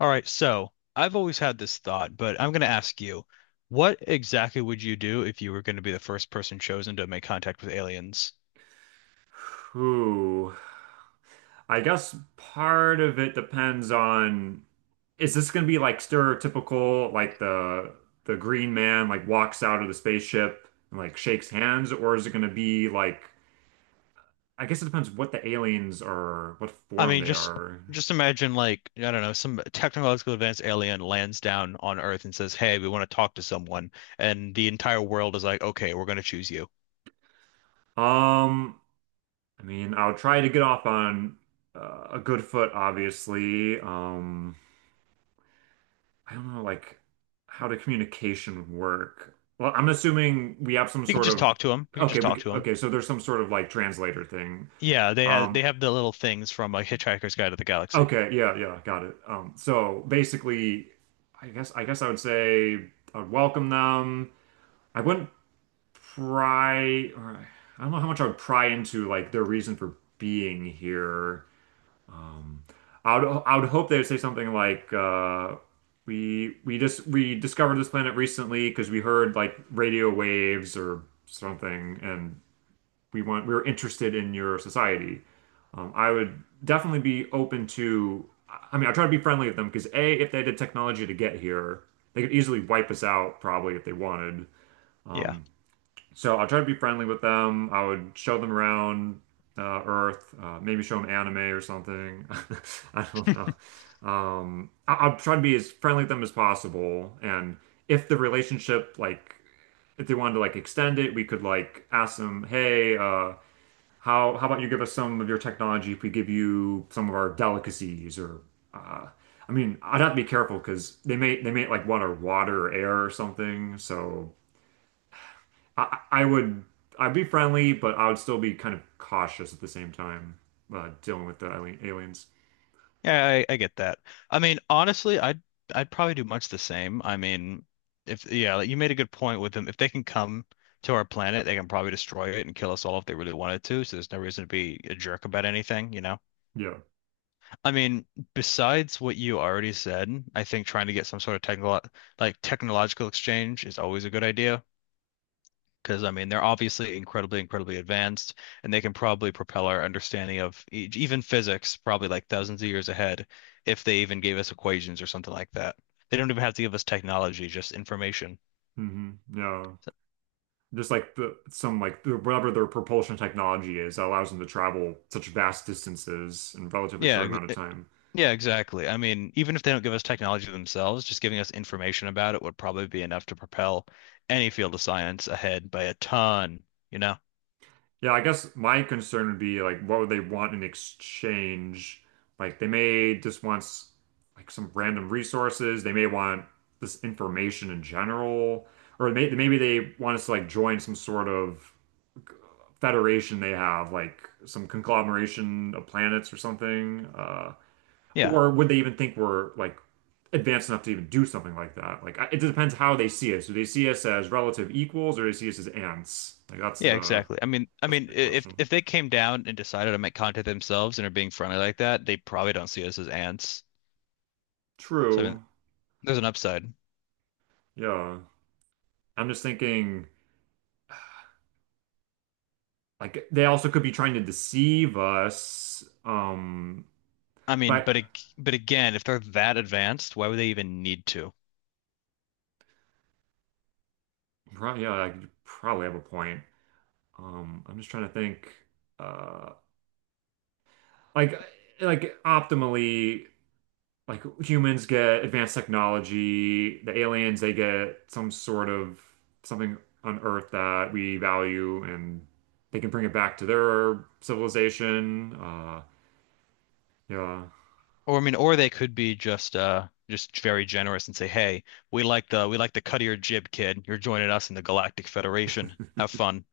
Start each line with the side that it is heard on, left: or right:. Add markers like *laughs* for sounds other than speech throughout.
left: All right, so I've always had this thought, but I'm going to ask you, what exactly would you do if you were going to be the first person chosen to make contact with aliens?
right: Whew. I guess part of it depends on is this going to be like stereotypical like the green man like walks out of the spaceship and like shakes hands, or is it going to be like I guess it depends what the aliens are, what
left: I
right: form
left: mean,
right: they
left: just
right: are.
left: just imagine, like, I don't know, some technological advanced alien lands down on Earth and says, "Hey, we want to talk to someone." And the entire world is like, "Okay, we're going to choose you."
right: Um, I mean, I'll try to get off on a good foot obviously. I don't know, like how the communication work. Well, I'm assuming we have some
left: You can
right: sort
left: just
right: of
left: talk to them. You can
right: okay,
left: just talk
right: we,
left: to them.
right: okay, so there's some sort of like translator thing.
left: Yeah, they have they
right: Um,
left: have the little things from, like, Hitchhiker's Guide to the Galaxy.
right: okay, yeah, yeah, got it. So basically, I guess I would say I would welcome them. I wouldn't pry, or I don't know how much I would pry into like their reason for being here. Um, I would hope they would say something like we discovered this planet recently because we heard like radio waves or something, and we were interested in your society. I would definitely be open to. I mean, I try to be friendly with them because A, if they had the technology to get here, they could easily wipe us out probably if they wanted.
left: Yeah.
right: So I'll try to be friendly with them. I would show them around Earth, maybe show them anime or something. *laughs* I don't know. I'll try to be as friendly with them as possible. And if the relationship, like, if they wanted to like extend it, we could like ask them, hey, how about you give us some of your technology if we give you some of our delicacies or uh, I mean, I'd have to be careful because they may like want our water or air or something. So I, I would I'd be friendly, but I would still be kind of cautious at the same time, dealing with the aliens.
left: Yeah, I get that. I mean, honestly, I'd probably do much the same. I mean, if yeah, like you made a good point with them. If they can come to our planet, they can probably destroy it and kill us all if they really wanted to. So there's no reason to be a jerk about anything, you know?
right: Yeah.
left: I mean, besides what you already said, I think trying to get some sort of technical like technological exchange is always a good idea. Because, I mean, they're obviously incredibly, incredibly advanced, and they can probably propel our understanding of e even physics probably like thousands of years ahead if they even gave us equations or something like that. They don't even have to give us technology, just information.
right: Yeah.
left: So,
right: Just like the some like the, whatever their propulsion technology is that allows them to travel such vast distances in a relatively
left: Yeah,
right: short amount of time.
left: yeah, exactly. I mean, even if they don't give us technology themselves, just giving us information about it would probably be enough to propel any field of science ahead by a ton, you know?
right: Yeah, I guess my concern would be like what would they want in exchange? Like they may just want like some random resources. They may want this information in general, or maybe they want us to like join some sort of federation they have, like some conglomeration of planets or something?
left: Yeah.
right: Or would they even think we're like advanced enough to even do something like that? Like, it depends how they see us. Do they see us as relative equals or do they see us as ants? Like, that's
left: Yeah,
right: the
left: exactly. I mean,
right: that's the
left: i-
right: big
left: if
right: question.
left: if they came down and decided to make contact themselves and are being friendly like that, they probably don't see us as ants. So, I mean,
right: True.
left: there's an upside.
right: Yeah. I'm just thinking like they also could be trying to deceive us.
left: I mean,
right: But
left: but again, if they're that advanced, why would they even need to?
right: yeah, I could probably have a point. I'm just trying to think. Uh, like like optimally like humans get advanced technology, the aliens they get some sort of something on Earth that we value, and they can bring it back to their civilization. Yeah
left: Or, I mean, or they could be just very generous and say, "Hey, we like the cut of your jib, kid. You're joining us in the Galactic Federation. Have fun."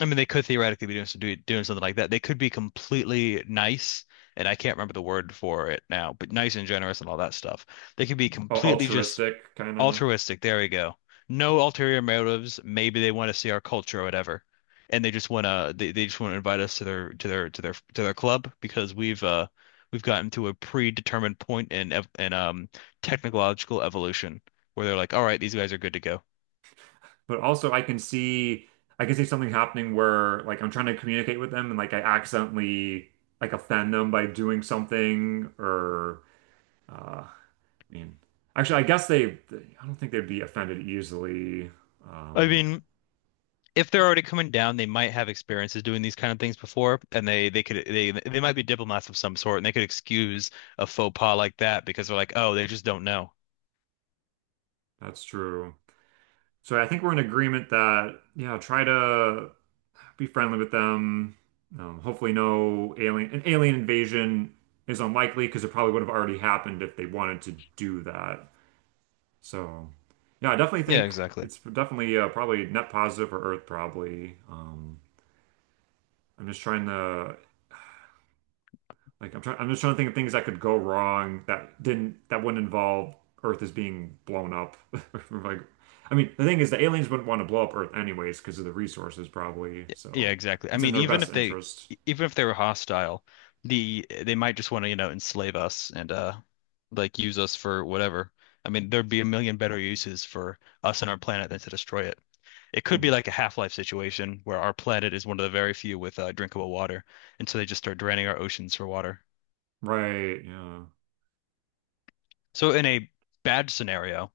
left: I mean, they could theoretically be doing something like that. They could be completely nice, and I can't remember the word for it now, but nice and generous and all that stuff. They could be
right: al-
left: completely just
right: altruistic kind of,
left: altruistic. There we go. No ulterior motives. Maybe they want to see our culture or whatever, and they just want to invite us to their club because we've gotten to a predetermined point in technological evolution where they're like, all right, these guys are good to go.
right: but also I can see something happening where like I'm trying to communicate with them and like I accidentally like offend them by doing something or uh I mean, actually, I don't think they'd be offended easily.
left: I
right: Um,
left: mean. If they're already coming down, they might have experiences doing these kind of things before, and they could they might be diplomats of some sort, and they could excuse a faux pas like that because they're like, oh, they just don't know.
right: that's true. So I think we're in agreement that, yeah, try to be friendly with them. Hopefully, no an alien invasion is unlikely because it probably would have already happened if they wanted to do that. So, yeah, I definitely
left: Yeah,
right: think
left: exactly.
right: it's definitely probably net positive for Earth, probably. I'm just trying to like I'm just trying to think of things that could go wrong that didn't that wouldn't involve Earth is being blown up. *laughs* Like, I mean, the thing is, the aliens wouldn't want to blow up Earth anyways because of the resources probably.
left: Yeah,
right: So
left: exactly. I
right: it's in
left: mean,
right: their best interest.
left: even if they were hostile, they might just want to, you know, enslave us and like use us for whatever. I mean, there'd be a million better uses for us and our planet than to destroy it. It could be
right: Mhm.
left: like a Half-Life situation where our planet is one of the very few with drinkable water, and so they just start draining our oceans for water.
right: Right? Yeah.
left: So in a bad scenario,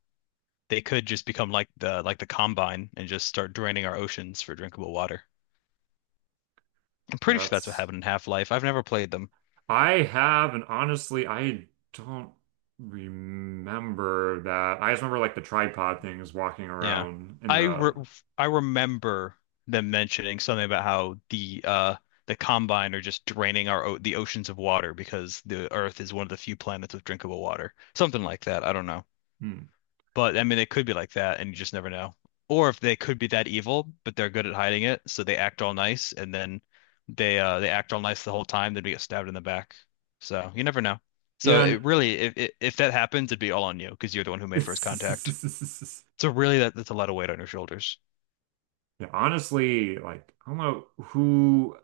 left: they could just become like the Combine and just start draining our oceans for drinkable water. I'm
right: Yeah.
left: pretty sure that's what
right: That's.
left: happened in Half-Life. I've never played them.
right: I have, and honestly, I don't remember that. I just remember like the tripod things walking
left: Yeah.
right: around in
left: I
right: the.
left: re I remember them mentioning something about how the Combine are just draining our o the oceans of water because the Earth is one of the few planets with drinkable water. Something like that. I don't know.
right: Hmm.
left: But, I mean, it could be like that, and you just never know. Or if they could be that evil, but they're good at hiding it, so they act all nice, and then they act all nice the whole time, then we get stabbed in the back. So you never know. So
right: Yeah.
left: it really, if that happens, it'd be all on you because you're the one who
right: And
left: made first contact.
right: *laughs*
left: So really, that's a lot of weight on your shoulders.
right: yeah, honestly, like I don't know who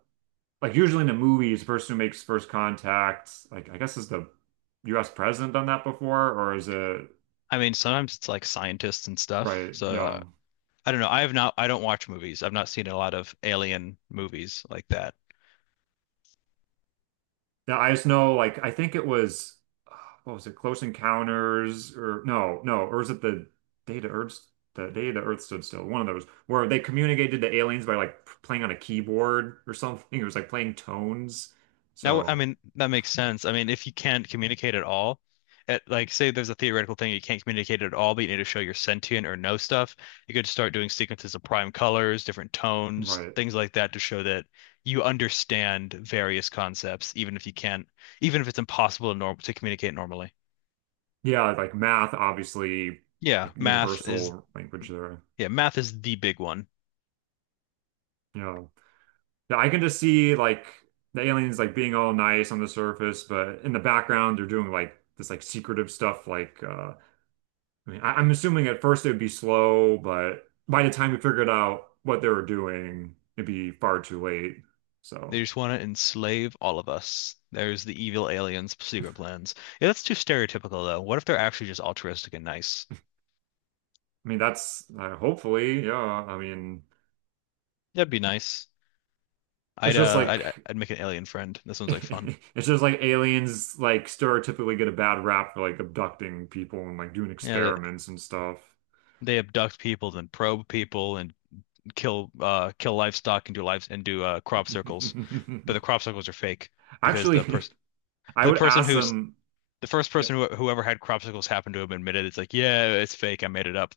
right: like usually in the movies, the person who makes first contact, like I guess is the US president done that before, or is it
left: I mean, sometimes it's like scientists and stuff.
right: right,
left: So,
right: you know.
left: I don't know. I have not. I don't watch movies. I've not seen a lot of alien movies like that.
right: Yeah, I just know like I think it was *sighs* uh, what was it, Close Encounters or no, or is it the Day the Earth the Day the Earth Stood Still, one of those where they communicated to aliens by like playing on a keyboard or something. *laughs* It was like playing tones.
left: Now, I
right: So,
left: mean, that makes sense. I mean, if you can't communicate at all, like, say there's a theoretical thing you can't communicate at all, but you need to show your sentient or know stuff, you could start doing sequences of prime colors, different tones,
right: right.
left: things like that to show that you understand various concepts, even if it's impossible to communicate normally.
right: Yeah, like math, obviously,
left: Yeah,
right: like
left: math is
right: universal language there.
left: yeah, math is the big one.
right: Yeah. Yeah, I can just see like the aliens like being all nice on the surface, but in the background they're doing like this like secretive stuff. Like I mean I'm assuming at first it would be slow, but by the time we figured out what they were doing, it'd be far too late.
left: They
right: So
left: just want to enslave all of us. There's the evil aliens' secret plans. Yeah, that's too stereotypical though. What if they're actually just altruistic and nice?
right: I mean that's hopefully, yeah. I mean
left: That'd be nice.
right: it's
left: I'd
right: just
left: uh,
right: like
left: I'd I'd make an alien friend. This sounds like fun.
right: *laughs* it's just like aliens like stereotypically get a bad rap for like abducting people and like doing
left: Yeah, they,
right: experiments and stuff.
left: they abduct people, then probe people, and kill livestock and do lives and do crop
right: *laughs*
left: circles, but the crop circles are fake because the
right: Actually,
left: person
right: I
left: but the
right: would
left: person
right: ask
left: who's
right: them.
left: the first
right: Yeah.
left: person whoever had crop circles happened to have admitted it's like, yeah, it's fake. I made it up.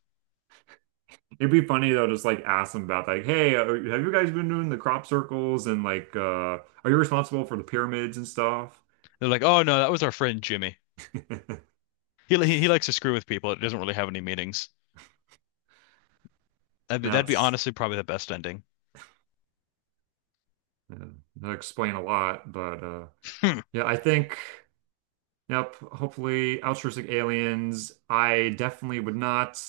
right: It'd be funny though, just like ask them about like, hey, have you guys been doing the crop circles and like, are you responsible for the pyramids and stuff?
left: They're like, "Oh, no, that was our friend Jimmy."
right: *laughs*
left: He likes to screw with people. It doesn't really have any meanings. That'd be
right: That's
left: honestly probably the best ending.
right: uh, that explain a lot, but
left: Hmm.
right: yeah, I think. Yep. Hopefully, altruistic aliens. I definitely would not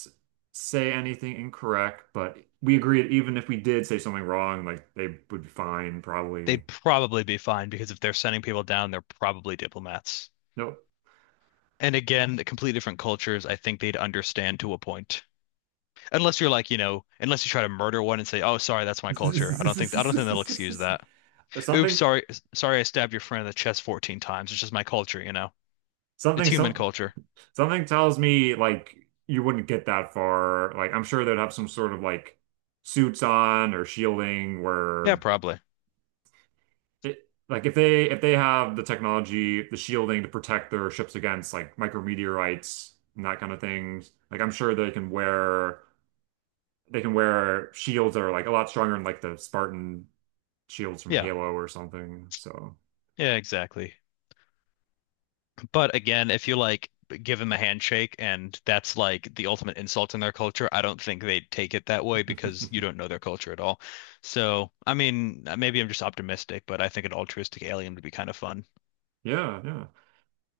right: say anything incorrect, but we agree that even if we did say something wrong, like they would be fine, probably.
left: They'd probably be fine because if they're sending people down, they're probably diplomats.
right: Nope.
left: And again, completely different cultures. I think they'd understand to a point. Unless you're like, unless you try to murder one and say, "Oh, sorry, that's my culture." I don't think
right: *laughs*
left: they'll excuse that. Oops,
right: Something,
left: sorry, sorry, I stabbed your friend in the chest 14 times. It's just my culture, you know. It's
right: something,
left: human
right: some,
left: culture.
right: Something tells me like you wouldn't get that far. Like I'm sure they'd have some sort of like suits on or shielding
left: Yeah,
right: where
left: probably.
right: it like if they have the technology, the shielding to protect their ships against like micrometeorites and that kind of things, like I'm sure they can wear shields that are like a lot stronger than like the Spartan shields from
left: Yeah.
right: Halo or something. So
left: Yeah, exactly. But again, if you like give them a handshake and that's like the ultimate insult in their culture, I don't think they'd take it that way because you
right: *laughs*
left: don't know their culture at all. So, I mean, maybe I'm just optimistic, but I think an altruistic alien would be kind of fun.
right: yeah, yeah.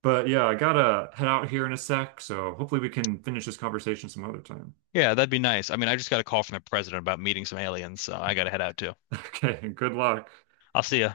right: But yeah, I gotta head out here in a sec, so hopefully we can finish this conversation some other time.
left: Yeah, that'd be nice. I mean, I just got a call from the president about meeting some aliens, so I gotta head out too.
right: *laughs* Okay, good luck.
left: I'll see you.